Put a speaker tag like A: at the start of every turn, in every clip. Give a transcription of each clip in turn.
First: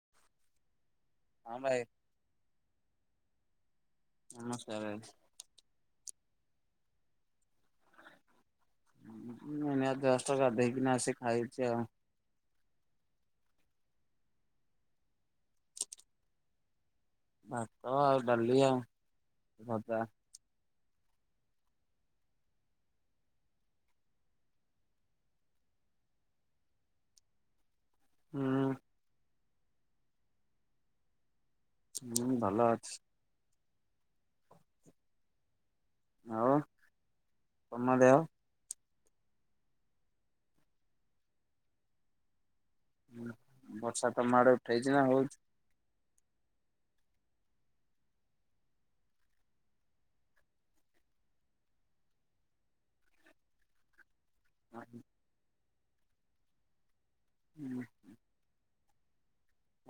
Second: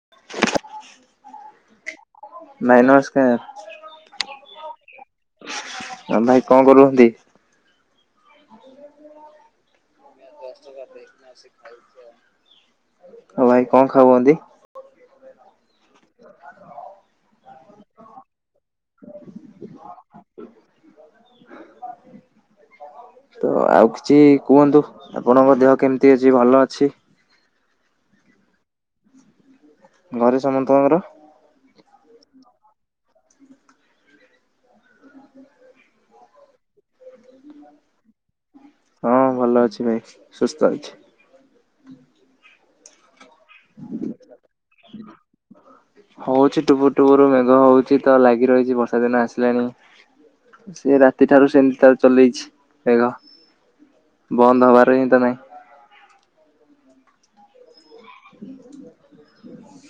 A: [inaudible]
B: ହଁ, ଭାଇ।
A: ନାଇଁ, ନମସ୍କାର।
B: ନମସ୍କାର। [unintelligible]
A: ହ ଭାଇ କଣ କରୁହନ୍ତି? [inaudible]
B: ନାଇଁ ନାଇଁ, ଜଷ୍ଟ ଗାଧେଇକିନା ଆସି ଖାଇଛି ଆଉ।
A: ହଉ ଭାଇ କଣ ଖାଉହନ୍ତି? ହ [unintelligible]
B: ଭାତ ଆଉ ଡାଲି ଆଉ ଭଜା।
A: [inaudible] ତ ଆଉ କିଛି କୁହନ୍ତୁ, ଆପଣଙ୍କ ଦେହ କେମତି ଅଛି ଭଲ ଅଛି?
B: ହୁଁ।
A: ଘରେ ସମତଙ୍କର?
B: ହୁଁ, ଭଲ ଅଛି। ଆଉ ତମ ଦେହ?
A: ହଁ, ଭଲ ଅଛି ଭାଇ, ସୁସ୍ଥ ଅଛି।
B: ଉଁ ହୁଁ। ବର୍ଷା ତମ ଆଡ଼େ ଉଠେଇଛି ନା ହଉଛି?
A: ହଉଛି, ଟୁପୁ ଟୁପରୁ ମେଘ ହଉଛି, ତ ଲାଗି ରହିଛି ବର୍ଷା ଦିନ ଆସିଲାଣି। ସେ ରାତିଠାରୁ ସେମତି ତାର ଚଲେଇଛି ମେଘ, ବନ୍ଦ ହବାର ହିଁ ତ ନାହିଁ।
B: ହୁଁ।
A: ହ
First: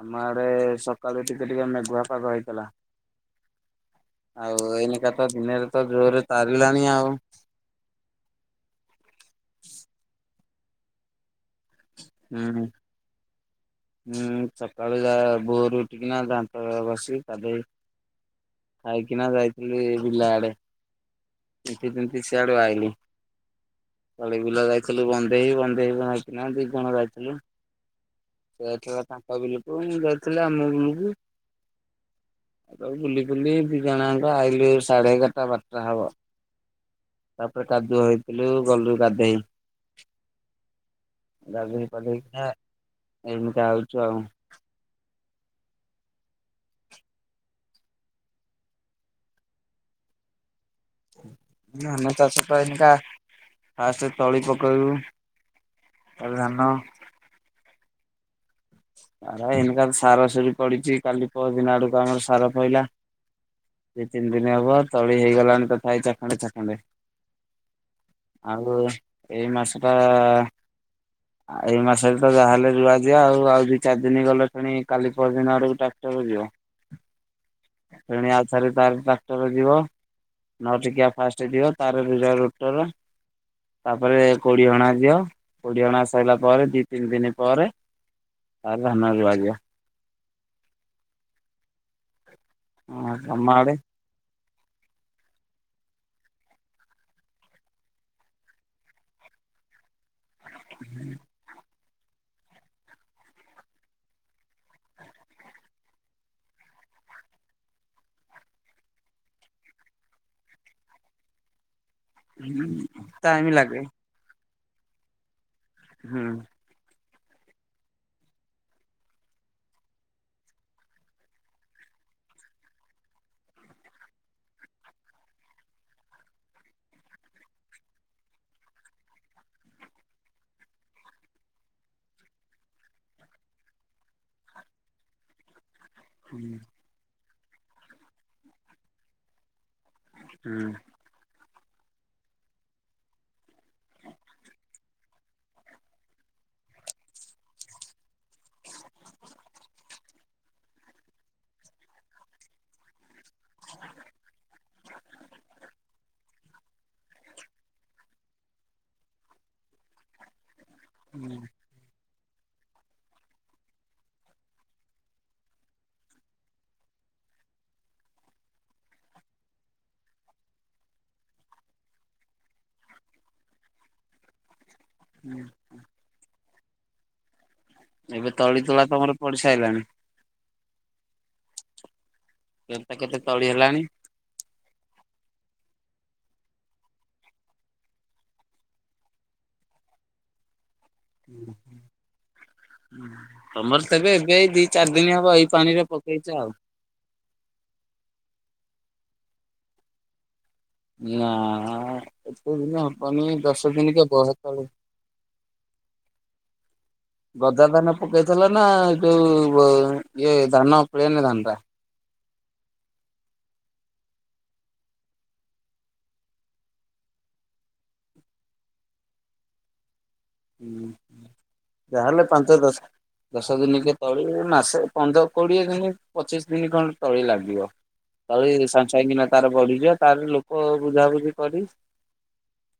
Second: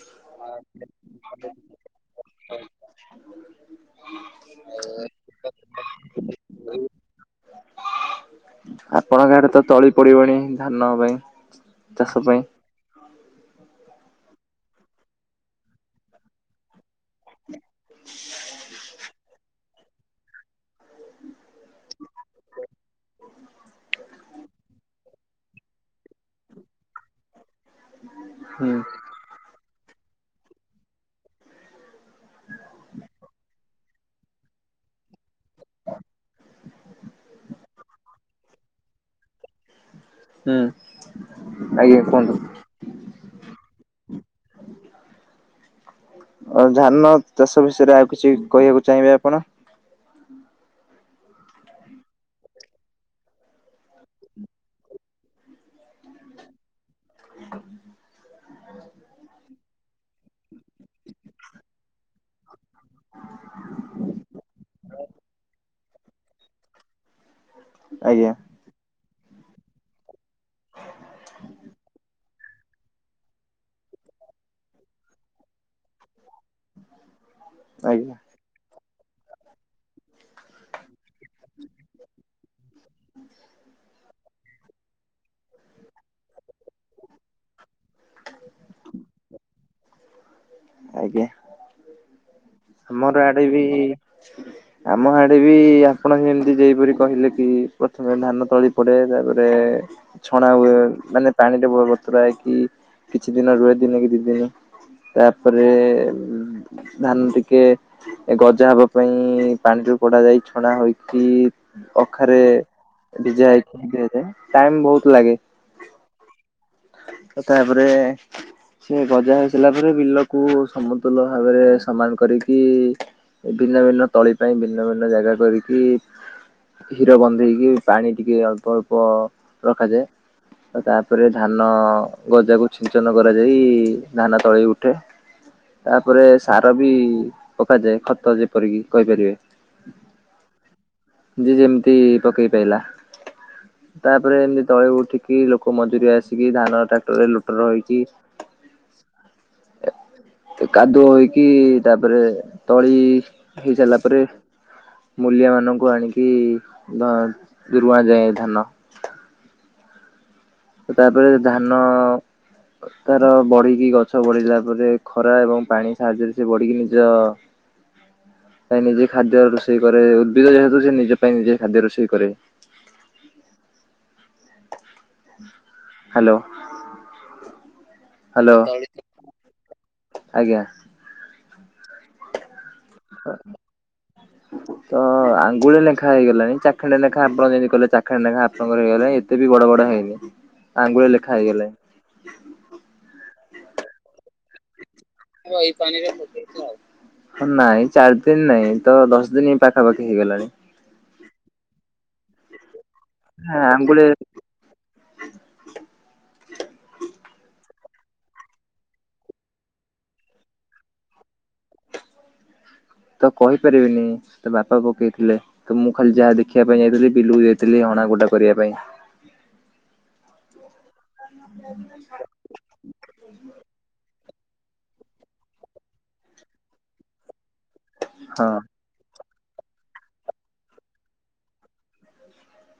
B: ଆମ ଆଡେ ସକାଳୁ ଟିକେ ଟିକେ ମେଘୁଆ ପାଗ ହେଇଥିଲା।
A: ହଁ
B: ଆଉ ଏଇନେକା ତ ଦିନରେ ତ ଜୋରରେ ତାରିଲାଣି ଆଉ।
A: ଆପଣଙ୍କ ଆଡ଼େ ତ ତଳି ପଡିବଣି ଧାନ ପାଇଁ? ଚାଷ ପାଇଁ
B: ହୁଁ, ହୁଁ। ହୁଁ, ସକାଳୁ ଯାହା ଭୋରୁ ଉଠିକିନା, ଦାନ୍ତ ଘଷିକି ଗାଧେଇ ଖାଇକିନା ଯାଇଥିଲି ବିଲ ଆଡେ। ତିନ୍ତି ତିନ୍ତି ସିଆଡ଼ୁ ଆଇଲି। ତଳି ବିଲ ଯାଇଥିଲୁ ବନ୍ଦେଇ ବନ୍ଦେଇ ନାଇଁ କି ନା ଦି ଜଣ ଯାଇଥିଲୁ। ସେ
A: ହୁଁ।
B: ଯାଇଥିଲା ତାଙ୍କ ବିଲକୁ ମୁଁ ଯାଇଥିଲି ଆମ ବିଲକୁ। ତ ବୁଲି ବୁଲି ଦି ଜଣାଆଙ୍କ ଆଇଲୁ ସାଢେ ଏଗାରଟା ବାରଟା ହବ। ତାପରେ କାଦୁଅ ହେଇଥିଲୁ ଗଲୁ ଗାଧେଇ।
A: ହୁଁ
B: ଗାଧେଇ
A: ଆଜ୍ଞା
B: ପାଦେଇ
A: କୁହନ୍ତୁ।
B: କା ଏଇନିକା ଆଉଛୁ ଆଉ।
A: ଆ ଧାନ ଚାଷ ବିଷୟରେ ଆଉ କିଛି କହିବାକୁ ଚାହିଁବେ ଆପଣ?
B: ଧାନ ଚାଷ ତ ଏଇନିକା ଫାର୍ଷ୍ଟ ତଳି ପକେଇବୁ। ତା ଧାନ
A: ହୁ
B: ଆ ଏନକା ସାର ସୁରି ପଡିଚି କାଲି ପଅରଦିନ ଆଡକୁ ଆମର ସାର ପଡିଲା। ଏଇ ତିନି ଦିନ ହବ ତଳି ହେଇଗଲାଣି ତଥାପି ଚାଖେଣ୍ଡ ଚାଖେଣ୍ଡ।
A: ଆଜ୍ଞା।
B: ଆଉ ଏଇ ମାସଟା ଆ ଏଇ ମାସ ଯାହେଲେ ରୁଆ ଯିବ ଆଉ ଦି ଚାରି ଦିନ ଗଲେ ଫେଣି କାଲି ପର ଦିନ ଆଡକୁ ଟ୍ରାକ୍ଟର ଯିବ
A: ଆଜ୍ଞା।
B: ସେଣି ଆଉ ସ ତାର ଟ୍ରାକ୍ଟର ଯିବ ନ ଟିକିଆ ଫାଷ୍ଟ ଯିବ ତାର [unintelligible] ରୋଟର ତାପରେ କୋଡି ହଣା ଦିଅ କୋଡି ହଣା ସରିଲା ପରେ ଦି ତିନି ଦିନ ପରେ ତାରେ ଧାନ ରୁଆ ଯିବ।
A: ଆଜ୍ଞା
B: ହଁ
A: ମୋର ଆଡେ
B: ତମ
A: ବି ଆମ ହାଡେ ବି ଆପଣ ଏମିତି ଯେପରି କହିଲେ କି ପ୍ରଥମେ ଧାନ ତଳି ଗୋଟେ ତାପରେ ଛଣା ହୁଏ ମାନେ ପାଣିରେ ବତୁରାଇ କି କିଛି ଦିନ ରୁହେ ଦିନ କି ଦି ଦିନ। ତାପରେ ଧାନ ଟିକେ ଗଜା ହବା ପାଇଁ ପାଣିରୁୁ ପଡାଯାଇ ଛଡା ହୋଇଚି ଅଖାରେ
B: ଟାଇମ
A: ଡିଜା
B: ଲାଗେ
A: ହେଇକି ଦିଆଯାଏ ଟାଇମ ବହୁତ ଲାଗେ।
B: ହୁଁ।
A: ତାପରେ ସେ ଗଜା ହୋଇଇସାରିଲା ପରେ ବିଲକୁ ସମତୁଲ ଭାବରେ ସମାନ କରିକି ଭିନ୍ନ ଭିନ୍ନ ତଳି ପାଇଁ ଭିନ୍ନ ଭିନ୍ନ ଜାଗା କରିକି ହିର ବନ୍ଧେଇକି ପାଣି ଟିକେ ଅଳ୍ପ ଅଳ୍ପ ରଖାଯାଏ ଆଉ ତାପରେ ଧାନ ଗଜାକୁ ଛିଞ୍ଚନ କରାଯାଇ ଧାନ ତଳି ଉଠେ। ତାପରେ
B: ହୁଁ
A: ସାର ବି ପକାଯାଏ ଖତ ଯେପରିକି କହିପାରିବେ।
B: ହୁଁ।
A: ଯେ ଯେମିତି ପକେଇ ପାଇଲା। ତାପରେ ଏମିତି ତଳେ ଉଠିକି ଲୋକ ମଜୁରି ଆସ କି ଧାନ ଟ୍ରାକ୍ଟରରେ ଲୁଟର ହେଇକି ଏ ତ କାଦୁଅ ହେଇକି ତାପରେ ତଳି ହେଇସାଇଲା ପରେ ମୂଲିଆ ମାନଙ୍କୁ ଆଣିକି ଧ ରୁଆ ଯାଏ ଧାନ। ସେଟା ଏଵେ
B: ହୁଁ
A: ଧାନ ତାର ବଢିକି ଗଛ ବଢିଲା ପରେ ଖରା ଏବଂ ପାଣି ସାହାଯ୍ୟରେ ସେ ବଢିକି ନିଜ [inaudible] ତା ନିଜ ଖାଦ୍ୟ ରୋଷେଇ କରେ ଉଦ୍ଭିଦ ଯେହେତୁ ସେ ନିଜ ପାଇଁ ନିଜେ ଖାଦ୍ୟ ରୋଷେଇ କରେ।
B: ହୁଁ।
A: ହାଲୋ
B: ଏବେ ତଳି ତୁଳା ତମର ପଡି ସାଇଲାଣି।
A: ଆଜ୍ଞା।
B: କେତେ କେତେ ତଳି ହେଲାଣି?
A: [inaudible] ତ ଆଙ୍ଗୁଳି ଲେଖାଏ ହେଇଗଲାଣି ଚାଖେଣ୍ଡେ ଲେଖା ଆପଣ ଯେମତି କହିଲେ ଚାଖେଣ୍ଡେ ଲେଖା ଆପଣଙ୍କର ହେଇଗଲାଣି ଏତେ ବି ବଡ ବଡ ହେଇନି। ଆଙ୍ଗୁଳେ ଲେଖା ହେଇଗଲାଣି।
B: ଉଁ ତମର ତେବେ ଏବେ ଏଇ ଦି ଚାରି ଦିନ ହବ ଏଇ ପାଣିରେ ପକେଇଚ ଆଉ।
A: ନାଇଁ ଚାରି ଦିନ ନାଇଁ ତ ଦଶ ଦିନ ପାଖାପାଖି ହେଇଗଲାଣି।
B: ନା ଏତେ ଦିନ ହବନି
A: ହଁ
B: ଦଶ ଦିନ କେ
A: ଆଙ୍ଗୁଳି
B: ବହେ ତଳି
A: [inaudible]
B: ଗଜା ଧାନ ପକେଇଥେଲନା ଯୋଉ ବ ଇଏ ଧାନ ପ୍ଲେନ ଧାନଟା।
A: ତ କହିପାରିବିନି ସେ ତ ବାପା ପକେଇଥିଲେ। ତ ମୁଁ ଖାଲି ଯାହା ଦେଖିବା ପାଇଁ ଯାଇଥିଲି ବିଲକୁ ଯାଇଥିଲି ହଣା ଗୋଟା କରିବା ପାଇଁ।
B: ଉଁ ହୁଁ ଯାହେଲେ ପାଞ୍ଚ ଦଶ ଦଶ ଦିନିକେ ତଳି ମାସେ ପନ୍ଦର କୋଡିଏ ଦିନ ପଚିଶ ଦିନ ଖଣ୍ଡେ ତଳି ଲାଗିବ।
A: ହଁ
B: ତଳି ସାଙ୍ଗସାଙ୍ଗେ କିନା ତାର ବଢିଯିବ ତାର ଲୋକ ବୁଝାବୁଝି କରି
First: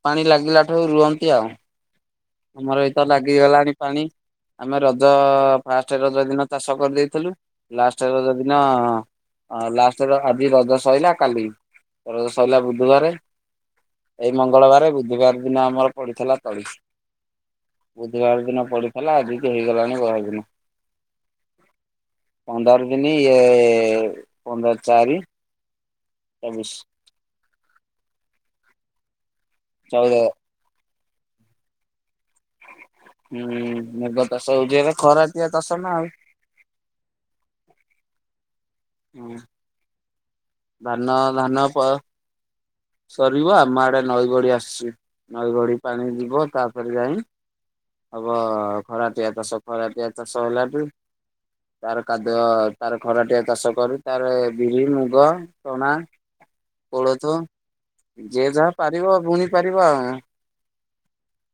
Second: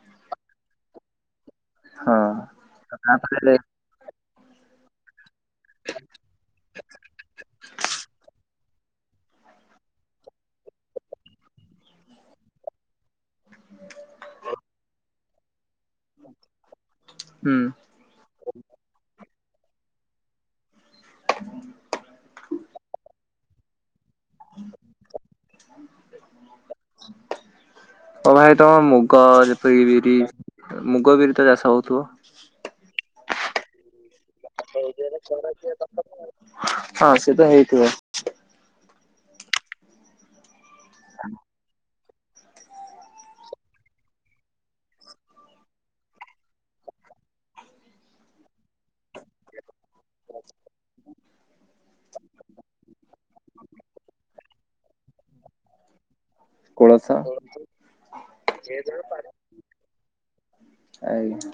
B: ପାଣି ଲାଗିଲାଠୁ ରୁଅନ୍ତି ଆଉ
A: ହଁ।
B: ଆମର ଏତ
A: ତାପରେ
B: ଲାଗିଗଲାଣି ପାଣି ଆମେ ରଜ ଫାଷ୍ଟେ ରଜ ଦିନ ଚାଷ କରିଦେଇଥିଲୁ ଲାଷ୍ଟ ରଜ ଦି ନ ଲାଷ୍ଟର ଆଜି ରଜ ସଇଲା କାଲି ରଜ ସଇଲା ବୁଧୁବାରେ ଏଇ ମଙ୍ଗଳବାରେ ବୁଧୁବାରେ ଦିନ ଆମର ପଡିଥିଲା ତଳି।
A: ହୁଁ।
B: ବୁଧୁବାର ଦିନ ପଡିଥିଲା ଆଜିିକି ହେଇଗଲାଣି ବହେ ଦିନୁ।
A: [inaudible]
B: ପନ୍ଦର ଦିନି ଇଏ ପନ୍ଦର ଚାରି
A: [inaudible]
B: [inaudible]
A: ଓ ଭାଇ ତମ ମୁଗ ଯେପରି
B: ଚଉଦ
A: ବିରି ମୁଗ ବିରି ତ ଚାଷ ହଉଥିବ।
B: ହୁଁ ମୁଗ ଚାଷ ହଉଚି ହେରା ଖରାଟିଆ ଚାଷ ନା ଆଉ
A: ହଁ ସେ ତ ହେଇଥିବ।
B: ହୁଁ। ଧାନ ଧାନ ପ ସରିବ ଆମ ଆଡେ ନଈ ବଢି ଆସଚି ନଈ ବଢ଼ି ପାଣି ଯିବ ତାପରେ ଯାଇ ହବ ଖରାଟିଆ ଚାଷ ଖରାଟିଆ ଚାଷ ହେଲା ଠୁ ତାର କାଦୁଅ ତାର ଖରାଟିଆ ଚାଷ କରୁ ତାରେ ବିରି ମୁଗ ଚଣା କୋଳଥ ଯେ ଯାହା ପାରିବ ବୁଣି ପାରିବ ଆଉ
A: ଆଜ୍ଞା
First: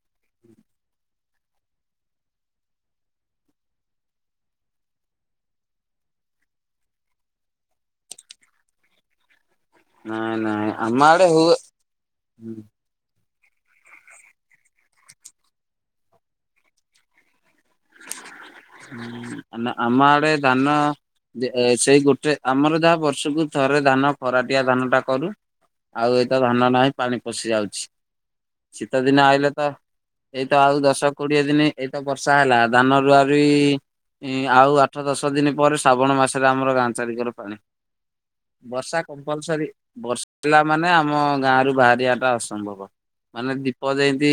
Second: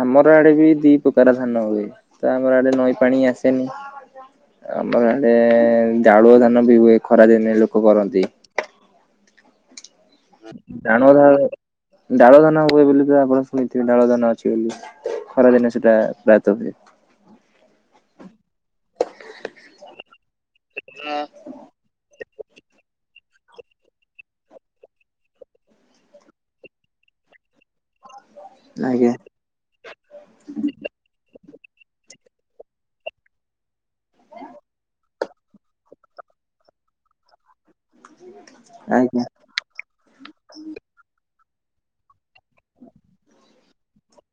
A: ଆମର ଆଡେ ବିରି ପ୍ରକାର ଧାନ ହୁଏ ତ ଆମ ଆଡେ ନଈ ପାଣି ଆସେନି। ଆମଆଡେ ଡାଳୁଅ ଧାନ ବି ହୁଏ ଖରା ଦିନେ ଲୋକ କରନ୍ତି।
B: ନାଇଁ ନାଇଁ ଆମ
A: ଡାଳୁଆ ଧା
B: ଆଡେ ହୁଏ
A: ଡାଳୁଆ ଧାନ ହୁଏ ବୋଲି ପା ଆପଣ ଏଠି ଡାଳୁଆ ଧାନ ଅଛି ବୋଲି ଖରାଦିନେ ସେଇଟା ପ୍ରାୟତଃ ହୁଏ।
B: ହୁଁ ଆମ ଆମ ଆଡେ ଧାନ ଏ ସେଇ ଗୋଟେ ଆମର ଯାହା ବର୍ଷକୁ ଥରେ ଧାନ ଖରାଟିଆ ଧାନ ଟା କରୁ। ଆଉ ଏତ ଧାନ ନାହିଁ ପାଣି ପଶି ଯାଉଛି। ଶୀତ
A: ଆଜ୍ଞା
B: ଦିନ ଆହିଲେ ତ ଏଇତ ଆଉ ଦଶ କୋଡିଏ ଦିନ ଏଇତ ବର୍ଷା ହେଲା। ଧାନ ରୁଆରୁଇ ଆଉ ଆଠ ଦଶ ଦଶ ଦିନ ପରେ ଶ୍ରାବଣ ମାସରେ ଆମର ଗାଁ ଚାରିକର ପାଣି। ବର୍ଷା
A: ଆଜ୍ଞା
B: କମ୍ପଲସରି ବର୍ଷ ପା ମାନେ ଆମ ଗାଁରୁ ବାହାରିବାଟା ଅସମ୍ଭବ ମାନେ ଦୀପ ଯେମତି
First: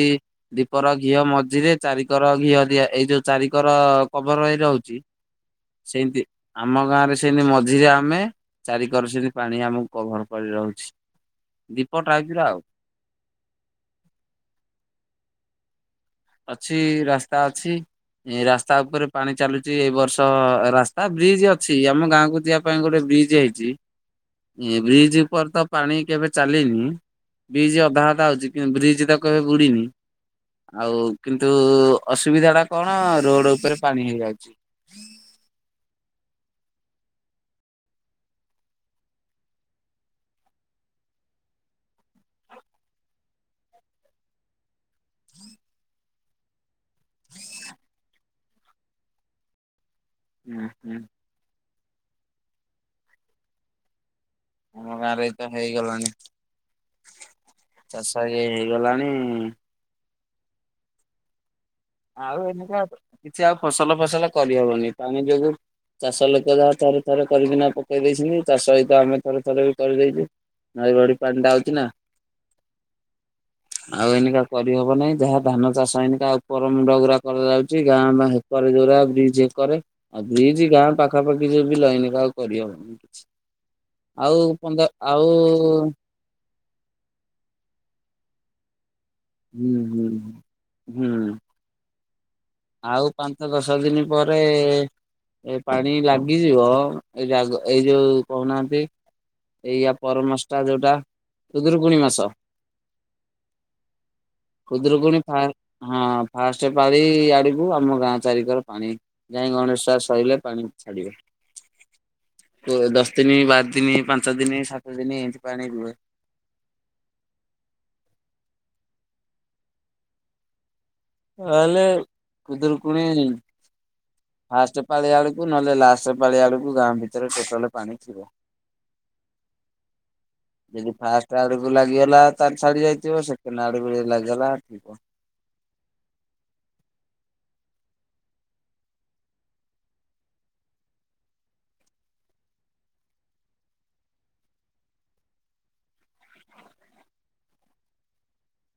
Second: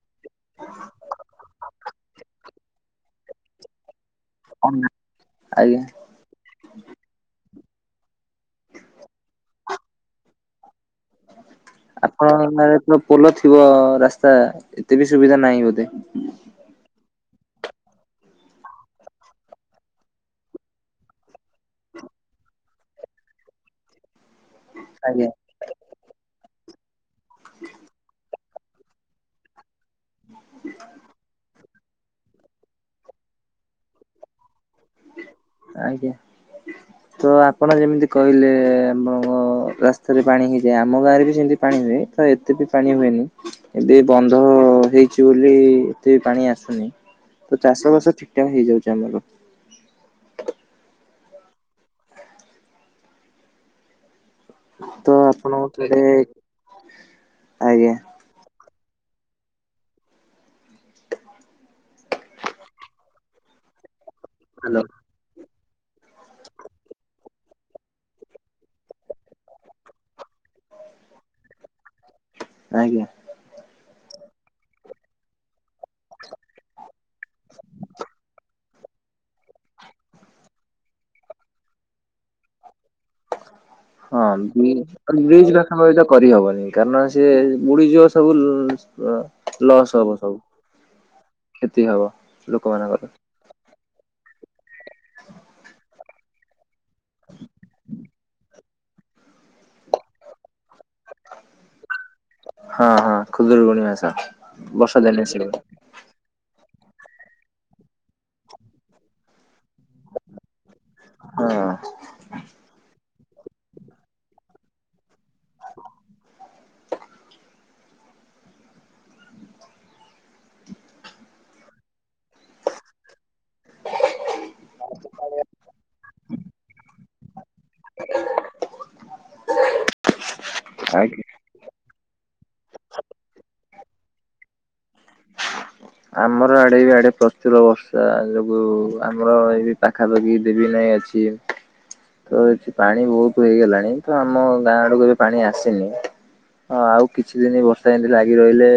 B: ଦୀପର ଘିଅ ମଝିରେ ଚାରିକର ଘିଅ ଦିଆ ଏଇ ଯୋଉ ଚାରିକର କବର ହେଇ ରହୁଛି
A: ଆଜ୍ଞା।
B: ସେମତି ଆମ ଗାଁରେ ସେମିତି ମଝିରେ ଆମେ ଚାରିିକର ସେତି ପାଣି ଆମକୁ କଭର କରି ରହୁଛି। ଦୀପ ଟାଇପ ର ଆଉ
A: ଆପଣଙ୍କ ନା ପୋଲ ଥିବ ରାସ୍ତା ଏତେ ବି ସୁବିଧା ନାହିଁ ବୋଧେ
B: ଅଛି ରାସ୍ତା ଅଛି। ଏ ରାସ୍ତା ଉପରେ ପାଣି ଚାଲୁଛି ଏଇ ବର୍ଷ ରାସ୍ତା ବ୍ରିଜ ଅଛି ଆମ ଗାଁକୁ ଯିବାକୁ ସେଥିପାଇଁ ଗୋଟେ ବ୍ରିଜ୍ ହେଇଛି। ଏ ବ୍ରିଜ
A: ଆଜ୍ଞା
B: ଉପରେ ତ ପାଣି କେବେ ଚାଲିନି, ବ୍ରିଜ୍ ଅଧା ଅଧା ହଉଛି। କିନ୍ତୁ ବ୍ରିଜ୍ ତ କେବେ ବୁଡିନି। ଆଉ କିନ୍ତୁ ନ୍ତୁ-ଉ-ଉ ଅସୁବିଧାଟା କଣ ରୋଡ୍ ଉପରେ ପାଣି ହେଇଯାଉଛି।
A: ଆଜ୍ଞା। ତ ଆପଣ ଯେମିତି କହିଲେ ଆମ ରାସ୍ତାରେ ପାଣି ହେଇଯାଏ, ଆମ ଗାଁରେ ବି ସେମିତି ପାଣି ହୁଏ। ତ ଏତେ ବି ପାଣି ହୁଏନି, ଏବେ ବନ୍ଧ ହେଇଛି ବୋଲି ଏତେ ପାଣି ଆସୁନି। ତ ଚାଷବାସ ଠିକଠାକ୍ ହେଇଯାଉଛି ଆମର।
B: ହୁଁ ହୁଁ। ଆମ ଗାଁରେ ତ
A: ଆପଣଙ୍କ ଆଡେ
B: ହେଇଗଲାଣି,
A: ଆଜ୍ଞା।
B: ଚାଷ ଏ ହେଇଗଲାଣି। ଆଉ ଏଇନିକା କିଛି ଆଉ ଫସଲ ଫସଲ
A: ହ୍ୟାଲୋ
B: କରିହବନି ପାଣି ଯୋଗୁ। ଚାଷ ଲୋକ ଯାହା ଥରେ ଥରେ କରିକିନା [unintelligible] ପକେଇ ଦେଇଛନ୍ତି ଚାଷ ସହିତ ଆମେ ଥରେ ଥରେ ବି କରିଦେଇଛୁ ନଈବଢି ପାଣିଟା ଆଉଛି ନା।
A: ଆଜ୍ଞା।
B: ଆଉ ଏଇନିକା କରିହେବନି, ଯାହା ଧାନ ଚାଷ ଏଇନିକା ଆଉ। [unintelligible] କରାଯାଉଛି ଗାଁ ବା ହେକରେ ଯୋଉଗୁରା ବ୍ରିଜ୍ ଏକରେ। ଆଉ ବ୍ରିଜ୍ ଗାଁ ପାଖାପାଖି ଯୋଉ ବିଲ ଏଇନିକା ଆଉ କରିହେବନି କିଛି।
A: ହଁ ବ୍ରିଜ୍, ବ୍ରିଜ୍ ପାଖାପାଖି। [unintelligible] କରିହବନି କାରଣ ସେ ବୁଡିଯିବ ସବୁ [inaudible]
B: ହୁଁ
A: ଲସ୍
B: ହୁଁ
A: ହବ ସବୁ,
B: ହୁଁ
A: କ୍ଷତି ହବ। ଲୋକମାନଙ୍କର
B: ଆଉ ପାଞ୍ଚ ଦଶ ଦିନ ପରେ-ଏ-ଏ ଏ ପାଣି ଲାଗିଯିବ ଏଇଟା ଆଗ ଏଇ ଯୋଉ କହୁନାହାନ୍ତି ଏଇ ଆ ପରମାସଟା ଯୋଉଟା। ଖୁଦୁରୁକୁଣୀ ମାସ,
A: ହଁ ହଁ ଖୁଦୁରୁକୁଣୀ ଓଷା। ବର୍ଷା
B: ଖୁଦୁରୁକୁଣୀ
A: ଦିନେ
B: ଫା
A: ଆସିବ
B: ହଁ ଫାଷ୍ଟ୍ ପାଳି ୟାଡି କୁ ଆମ ଗାଁ ଚାରିିକର ପାଣି, ଯାଇ ଗଣେଶ ପୂଜା ସଇଲେ ପାଣି ଛାଡିବ।
A: ହଁ
B: [unintelligible] ଦଶ ଦିନି, ବାର ଦିନି, ପାଞ୍ଚ ଦିନି, ସାତ ଦିନି, ଏମତି ପାଣି ରୁହେ। ତା ହେଲେ ଖୁଦୁରୁକୁଣୀ ଫାଷ୍ଟ ପାଳି ଆଡକୁ ନହେଲେ ଲାଷ୍ଟ ପାଳି ଆଡକୁ ଗାଁ ଭିତରେ ଟୋଟାଲ ପାଣି ଥିବ। ସେ ଯୋଉ
A: ଆଜ୍ଞା
B: ଫାଷ୍ଟ୍ ତା ଆଡକୁ ଲାଗିଗଲା ତାହେଲେ ଛାଡି ଯାଇଥିବ ସେ କେନା ଆଡକୁ ଯଦି ଲାଗିଗଲା ଥିବ।
A: ଆମର ଆଡେ [unintelligible] ଆଡେ ପ୍ରଚୁର ବର୍ଷା ଯୋଗୁ ଆମର ଏଇ ପାଖାପାଖି ଦେବୀ ନଈ ଅଛି। ତ ଏଠି ପାଣି ବହୁତ ହେଇଗଲାଣି, ତ ଆମ ଗାଁଆ ଆଡକୁ ଏବେ ପାଣି ଆସିନି। ହଁ ଆଉ କିଛି ଦିନି ବର୍ଷା ଏମତି ଲାଗି ରହିଲେ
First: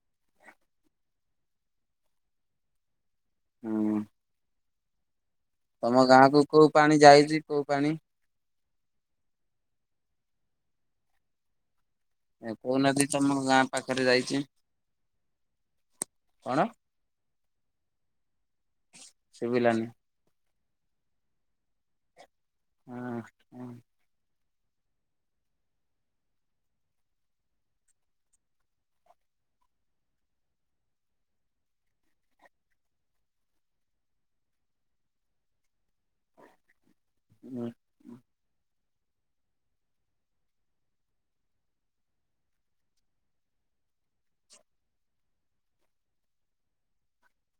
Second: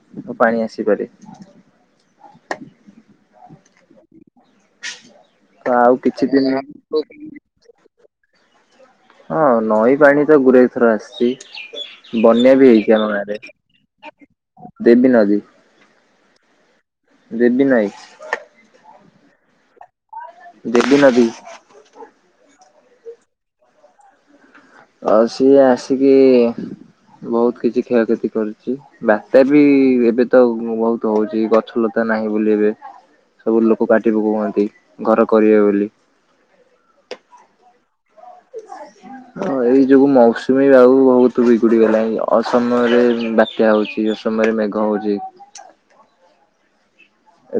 A: [inaudible] ପାଣି ଆସିପାରେ।
B: ହୁଁ,
A: ତ ଆଉ
B: ତମ
A: କିଛି
B: ଗାଁକୁ କୋଉ ପାଣି
A: ଦିନ
B: ଯାଇଛି କୋଉ ପାଣି?
A: ହଁ ନଈପାଣି ତ ଗୁରେଇ ଥର ଆସିଛି। ବନ୍ୟା ବି
B: କୋଉ
A: ହେଇଛି
B: ନଦୀ
A: ଆମ
B: ତମ
A: ଗାଆଁରେ,
B: ଗାଁ ପାଖରେ ଯାଇଛି
A: ଦେବୀ ନଦୀ।
B: କଣ?
A: ଦେବୀ ନଈ।
B: ଶୁଭିଲାନି।
A: ଦେବୀ ନଦୀ।
B: ହଁ ହଁ।
A: ଆଉ ସିଏ ଆସିକି, ବହୁତ କିଛି କ୍ଷୟକ୍ଷତି କରୁଛି। ବାତ୍ୟା ବି ଏବେ ତ ବହୁତ ହଉଛି, ଗଛଲତା ନାହିଁ ବୋଲି ଏବେ। ସବୁ ଲୋକ କାଟି ପକଉଛନ୍ତି, ଘର କରିବେ ବୋଲି।
B: ହୁଁ।
A: ହଁ ଏଇ ଯୋଗୁ ମୌସୁମୀ ଆଉ [unintelligible] ଗଲାଣି, ଅସମୟରେ ବାତ୍ୟା ହଉଛି। ସମୟରେ ମେଘ ହଉଛି।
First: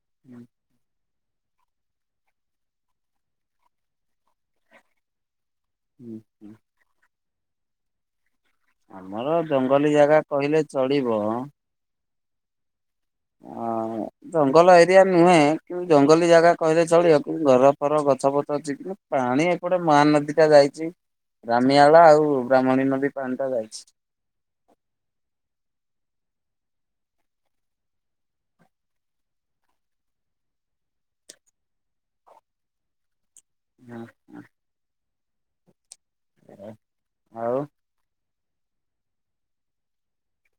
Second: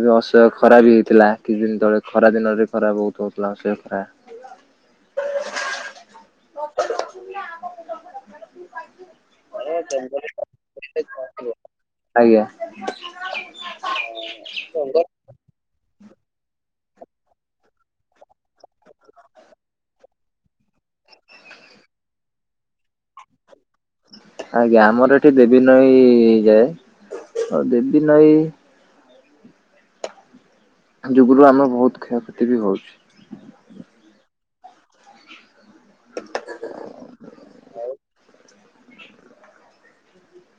A: ଏବେ ଅସହ୍ୟ ଖରା ବି ହେଇଥିଲା କିଛିଦିନ ତଳେ, ଖରା ଦିନରେ ଖରା ବହୁତ ହଉଥିଲା ଅସହ୍ୟ ଖରା।
B: [inaudible] ଆମର ଜଙ୍ଗଲୀ ଜାଗା କହିଲେ ଚଳିବ।
A: ଆଜ୍ଞା।
B: ଅ ଜଙ୍ଗଲ ଏରିଆ ନୁହେଁ, ଜଙ୍ଗଲୀ ଜାଗା କହିଲେ ଚଳିବ, କିନ୍ତୁ ଘର ଫର ଗଛ ଫଛ ଅଛି [inaudible] ପାଣି ଏପଟେ ମହାନଦୀ ଟା ଯାଇଚି। ରାମିଆଳା ଆଉ ବ୍ରାହ୍ମଣୀ ନଦୀ ପାଣିଟା ଯାଇଛି।
A: ଆଜ୍ଞା, ଆମର ଏଠି ଦେବୀନଈ ଯାଏ, ଆଉ ଦେବୀନଈ ଯୁଗୁରୁ ଆମ ବହୁତ କ୍ଷୟକ୍ଷତି ବି ହଉଛି।
B: [inaudible] ଆଉ।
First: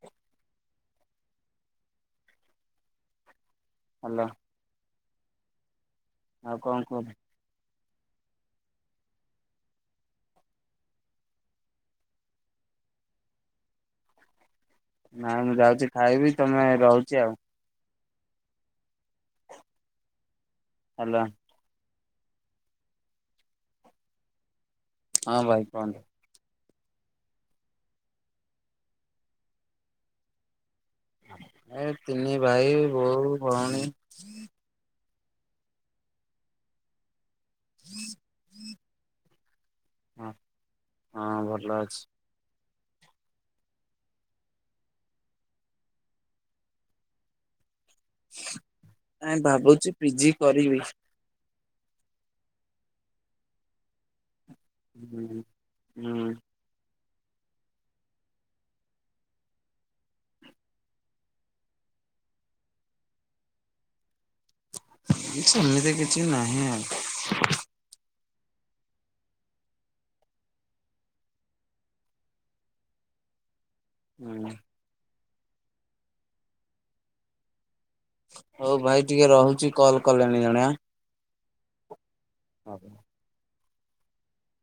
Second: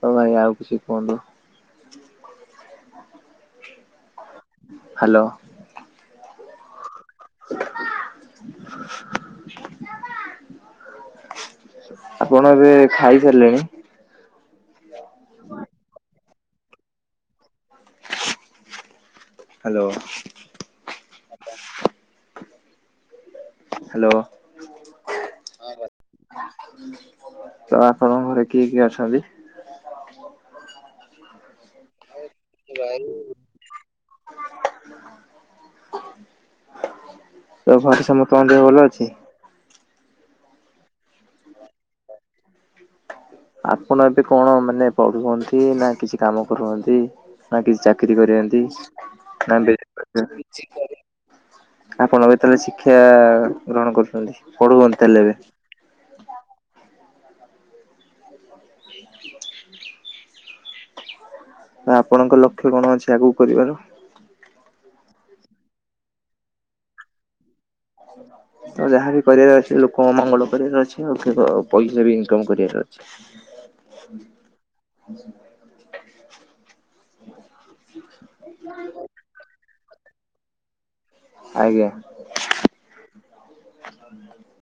A: ହଉ ଭାଇ ଆଉ କିଛି କହୁନ୍ତୁ।
B: ହାଲୋ।
A: ହାଲୋ।
B: ଆଉ କଣ କୁହନ୍ତୁ?
A: ଆପଣ ଏବେ ଖାଇସାରିଲେଣି?
B: ନାଇଁ ମୁଁ ଯାଉଛି ଖାଇବି, ତୋମେ ରହୁଛି ଆଉ।
A: ହାଲୋ।
B: ହାଲୋ।
A: ହ୍ୟାଲୋ।
B: ହଁ ଭାଇ କହନ୍ତୁ।
A: ତ ଆପଣଙ୍କ ଘରେ କିଏ କିଏ ଅଛନ୍ତି?
B: ଏ ତିନି ଭାଇ, ବୋଉ, ଭଉଣୀ।
A: ତୋମ ଘରେ ସମସ୍ତଙ୍କ ଦେହ ଭଲ ଅଛି?
B: ହଁ ଭଲ ଅଛି।
A: ଆପଣ ଏବେ କଣ ମାନେ ପଢୁଛନ୍ତି ନା କିଛି କାମ କରନ୍ତି? ନା କିଛି ଚାକିରି କରଚନ୍ତି
B: ନାଇଁ
A: ନା ବି [inaudible]
B: ଭାବୁଛି ପିଜି କରିବି।
A: ଆପଣ ଏବେ ତାହେଲେ ଶିକ୍ଷା ଗ୍ରହଣ କରୁଛନ୍ତି। ପଢୁଛନ୍ତି ତାହେଲେ
B: ଉଁ,
A: ଏବେ
B: ହୁଁ, ହୁଁ।
A: ତ ଆପଣଙ୍କ ଲକ୍ଷ୍ୟ କଣ ଅଛି ଆଗକୁ କରିବାର?
B: [inaudible] ସେମିତି କିଛି ନାହିଁ ଆଉ।
A: ତ ଯାହାବି କରିବାର ଅଛି ଲୋକଙ୍କ ମଙ୍ଗଳ କରିବାର ଅଛି। ଆଉ କେବ ପଇସା ବି ଇନକମ୍ କରିବାର ଅଛି।
B: ହୁଁ ହଉ ଭାଇ ଟିକେ ରହୁଚି, କଲ୍ କଲେଣି ଜଣେ ଆଁ,।
A: ଆଜ୍ଞା।